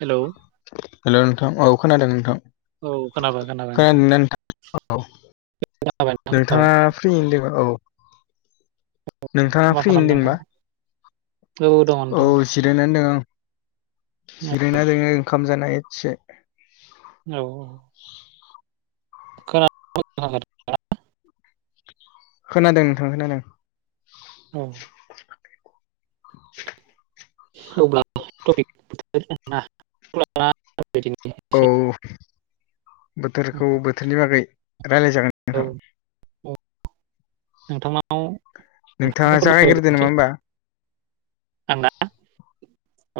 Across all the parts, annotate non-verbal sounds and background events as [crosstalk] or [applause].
Hello. Hello नोंथां औ खोनादों नोंथां। औ खोनाबाय खोनाबाय नोंथां खोनादों ना नोंथां औ खोनाबाय नोंथां नोंथाङा। खोनाबाय फ्रियैनो दोंयो औ नोंथाङा मा फ्रियैनो खालामदों दोंबा नोंथाङा औ दङ। औ नोंथां जिरायनानै दङ आं जिरायना दोङो ओंखाम जानाया एसे। औ। खोनादों [unintelligible] खोनादों नोंथां खोनादों। औ। [unintelligible] औ। बोथोरखौ बोथोरनि बागै रायलाय जागोन। औ। औ नोंथांनाव नोंथांखौ नोंथाङा जागायग्रोदो नामा फोरमायो होमबा आंना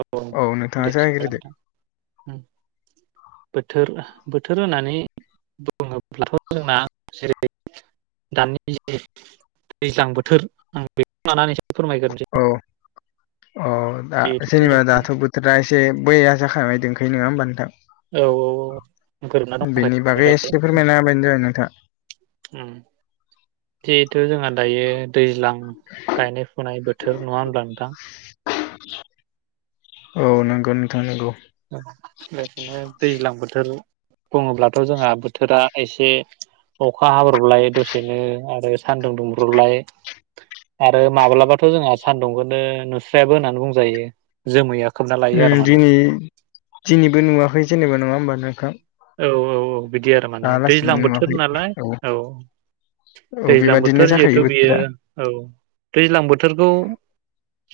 औ। औ नोंथाङा जाहैग्रोदो ओ बोथोर बोथोर होननानै बुुङोब्लाथ' जोंना जेरै दानि ज दैज्लां बोथोर आं बेखौ लानानैसो फोरमायग्रोनोसै। औ औ दा जिहेथु जेनेबा जों दाथ' दा एसे बैया जाखांबाय दंखायो नङा होमबा नोंथां। औ औ गोरोबना बेनि दंखायो बागै एसे फोरमायना हाबानो जाबाय नोंथाङा। ओम जिहेथु जोंहा दायो दैज्लां गायनाय फुनाय बोथोर नङा होनबा नोंथां। औ नंगौ नोंथां नंगौ। ओरैनो दैज्लां बोथोर बुङोब्लाथ' जोंहा बोथोरा एसेसो अखा हाब्रबलाय दसेनो आरो सानदुं दुंब्रबलायो। आरो माब्लाबाथ' जोंहा सानदुंखौनो नुस्रायाबो होननानै बुंजायो। जोमैया खोबना लायो उम आरो माने। दिनै दिनैबो नुवाखै जेनेबा नङा होमबा नोंथां? औ औ औ बिदि आरो माने दालासिनो दैज्लां बोथोर नुवाखै नालाय औ। औ दैज्लां बेबादिनो बोथोर जाखायो जिहेथु बेयो बोथोरा औ दैज्लां बोथोरखौ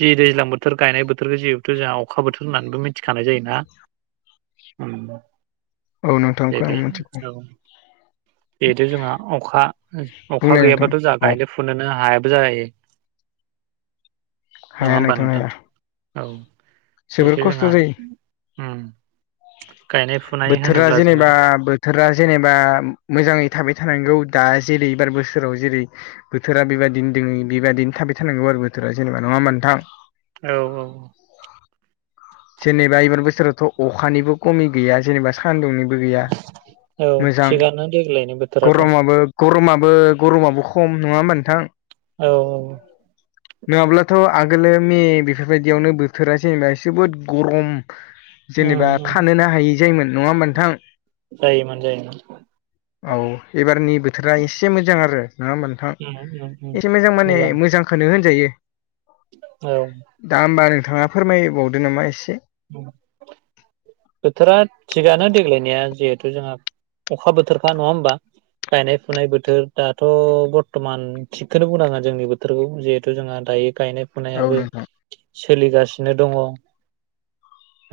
जि दैज्लां बोथोर गायनाय बोथोरखौ जिहेथु जोंहा अखा बोथोर होननानैबो मिथिखानाय जायो ना ओम। औ नोंथां खोनायो मिथिगौ। जेहुथु जोंहा अखा अखा बुंलाय नोंथां गैयाबाथ' जा औ गायनो फुनो फचनोनो हायाबो जायो नङा हाया होमबा नोंथां। हाया औ जोबोर बेथ' खस्थ' जोंहा जायो ओम गायनाय-फुनाय थोरा जेनेबा आ बोथोरा जेनेबा मोजाङै थाबाय थानांगौ दा जेरै एबार बोसोराव जेरैओ बोथोरा बेबायदिनो दोङ बेबायदिनो थाबाय थानांगौ आरो बोथोरा जेनेबा नङा होनबा नोंथां। औ औ। जेनेबा एबार बोसोरावथ' अखानिबो खमि गैया जेनेबा सानदुंनिबो गैया। औ मोजां थिगानो देग्लायनि बोथोराथ' गरमाबो गरमाबो गरमाबो खम नङा होनबा नोंथां? औ औ। नङाब्लाथ' आगोलो मे बेफोरबायदियावनो बोथोरा जेनेबा जोबोद गरम जेनेबा उम खानोनो हायै जायोमोन नङा होमबा नोंथां? जायोमोन जायोमोन। औ एबारनि बोथोरा एसे मोजां आरो नङा होमबा? उम उम उम थां एसे मोजां माने मोजांखौनो होनजायो। औ। दा होमबा नोंथाङा फोरमायबावदो नामा एसे [unintelligible] बोथोरा थिगानो देग्लायनिया जिहेथु जोंहा अखा बोथोरखा नङा होमबा? गायनाय फुनाय बोथोर दाथ' बरथमान थिगखौनो बुंनाङा जोंनि बोथोरखौ जिहेथु जोंहा दायो गायनाय औ खुनायाबो नोंथां सोलिगासिनो दङ।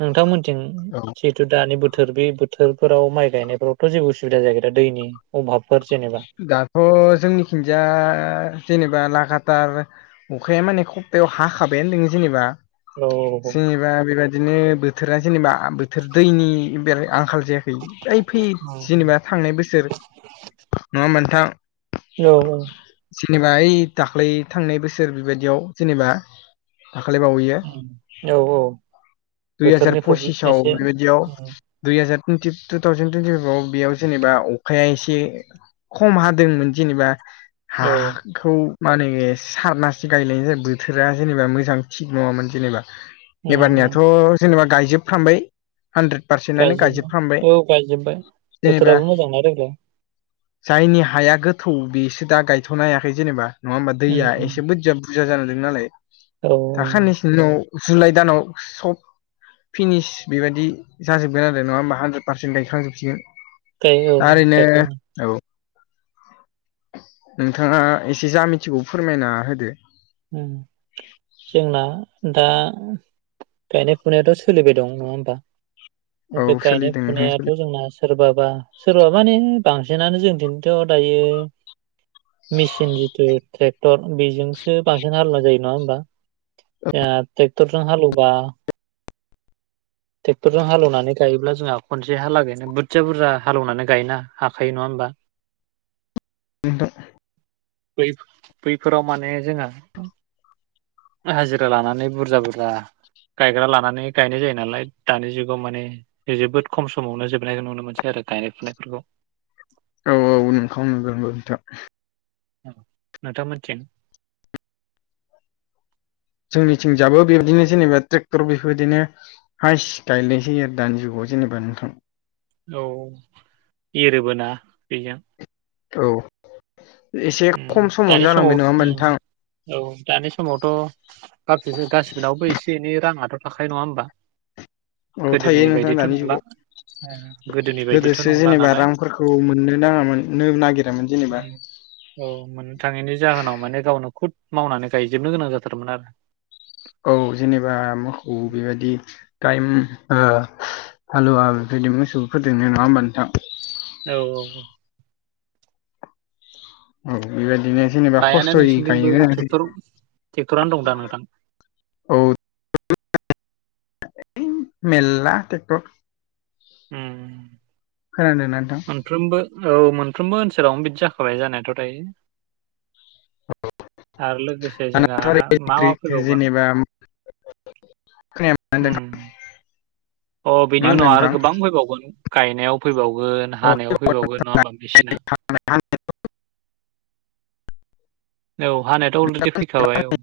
नोंथांमोनथिं औ [unintelligible] थु दानि बोथोर बे बोथोरफोराव माइ गायनायफोरावथ' जेबो उसुबिदा जायोै दा दैनि अभाबफोर जेनेबा दाथ' जोंनिखिन जाया जेनेबा लागाथार अखाया माने खप्तायाव हाखाबायानो दङ जेनेबा औ जेनेबा बेबादिनो बोथोरा जेनेबा बोथोर दैनि बेले आंखाल जाया खै ओइ फैै जेनेबा थांनाय बोसोर नङा होमबा नोंथां? औ औ। जेनेबा ओइ दाख्लै थांनाय बोसोर बेबायदियाव जेनेबा दाख्लै बावैया औ औ। दुइ हाजार बोथोरनि प्रब्लेम पसिसाव एसे बेबायदियाव दुइ हाजार टुटि टु थावजेन टुइन्टिफाइभव बेयाव जेनेबा अखाया एसे खम हादोंमोन जेनेबा हा औ खौ माने सारनासो गायलायनाय जायो बोथोरा जेनेबा मोजां थिग नङामोन जेनेबा [unintelligible] उम एबारनियाथ' जेनेबा गायजोबफ्रामबाय। हानद्रेद पारसेन्टआनो गायजोबबाय गायजोबखांबाय औ गायजोबबाय जेनेबा बोथोराबो मोजांना देग्लाय जायनि हाया गोथौ बेसो दा गायथ'नो हायाखै जेनेबा नङा होमबा दैया उम एसे बुरजाब बुरजा जानादों नालाय औ दाखान्नैसोनि दिनाव जुलाइ दानाव सब फिनिस बेबायाददि जाजोबगोन आरो नङा होमबा हानद्रेद पार्सेन्ट गायखांजोबसिगोन। गायो औ दा ओरैनो गायखांबाय औ। नोंथाङा एसे जा मिथिगै फोरमायना होदो। औ। जोंना दा गायनाय फुनायाथ' सोलिबाय दं नङा होमबा? औ बे गायनाय सोलिदों नोंथां फुनायाथ' सोलिदों जोंना सोरबाबा सोरबा माने बांसिनानो जों दिनोथ' दायो। मेसिन जिथु ट्रेक्टर बेजों सो बांसिन हालेवनाय जायो नङा होमबा जोंहा ट्रेक्टरजों हालेवबा ट्रेक्टरजों हालेनानै गायोब्ला जोंहा खनसे हालागायनो बुरजा बुरजा हालेवनानै गायोन हाखायो नङा होमबा? नोंथां बै बैफोराव माने जोङा हाजिरा लानानै बुरजा बुरजा गायग्रा लानानै गायनाय जायो नालाय दानि जुगाव माने जोबोद खम समावनो जोबनायखौ नुनो मोनसै आरो गायनाय फुनायफोरखौ औ औ नोंखां नोंगागौ नोंथां [unintelligible] नोंथांमोननिथिं जोंनिथिं जाबो बेबायदिनो जेनेबा ट्रेक्टर बेफोरदिनो हाइस गायलायनोसै आरो दानि जुगाव जेनेबा नोंथां औ एरोबोना बेजों औ एसे उम खम दानि समावनो समाव जालांबाय नङा होमबा उम नोंथां? औ दानि समावथ' गासिबोनावबो एसे एनै राङाथ' थाखायो नङा होमबा? औ गोदोनि थायो नोंथां बायदिथ' दानि नंला ओ जुगाव। गोदोनि बायदिथ' गोदोसो नंला जेनेबा नालाय रांफोरखौ मोननो नाङामोन नागिरामोन जेनेबा। उम औ मोननो थाङैनि जाहोनाव माने गावनो खुद मावनानै गायजोबनो गोनां जाथारमोन आरो। औ जेनेबा मोसौ बेबायदि टाइम ओ हालुवा बेबायदि मोसौफोरजोंनो नङा होमबा नोंथां? औ औ औ बेबायदिनो जेनेबा फ्रायानो खस्थ'यै गायनो नोंसिनिजोंबो गोनां जायो ट्रेक्टर ट्रेक्टरानो दं दा नोंथां? औ मेलला टेक्टर। ओम ओम खोनादों ना नोंथां? मोनफ्रोमबो औ मोनफ्रोमबो ओनसोलावनो बिदि जाखाबाय जानायाथ' दायो। आरो लोगोसे जोंहा दानाथ' आरो मा मा इलेक्ट्रिक फैबावगोन? जेनेबा खोनाया मा होनदों ओम अ मा बिनि उनाव होनदों आरो नोंथां गोबां फैबावगोन गायनायाव फैबावगोन हानायाव फैबावगोन नङा होमबा मेसिना? औ हानायाथ' अलरेडि फैखाबाय औ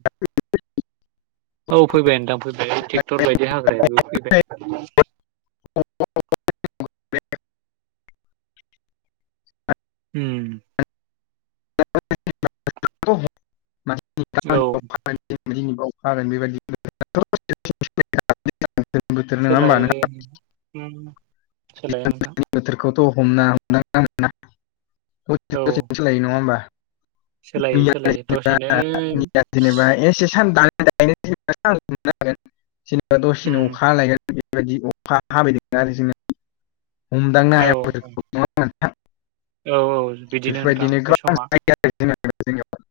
औ फैबाय नोंथां फैबाय ट्रेक्टर बायदि हाग्रायाबबो फैबाय। ओम [unintelligible] औ दिबावखागोन [unintelligible] बेबायदि सोलायो ओम सोलायो नोंथां। बोथोरखौथ' हमनो हालाना दसे औ दसेनो सोलायो नङा होमबा? सोलायो मया [unintelligible] सोलायो दसेनो जेनेबाया [unintelligible] जेनेबा एसे सान दा [unintelligible] ब आं मोननो [unintelligible] हागोन जेनेबा दसेनो उम अखा हालायगोन। बेबायदि अखा हाबायदों आरो जोंना। हमदांनो औ हाया बोथारखौ नङा होनबा नोंथां औ बिदिनो नोंथां बेफोरबायदिनो बे गोबां समा गनि [unintelligible] जोंनियाबो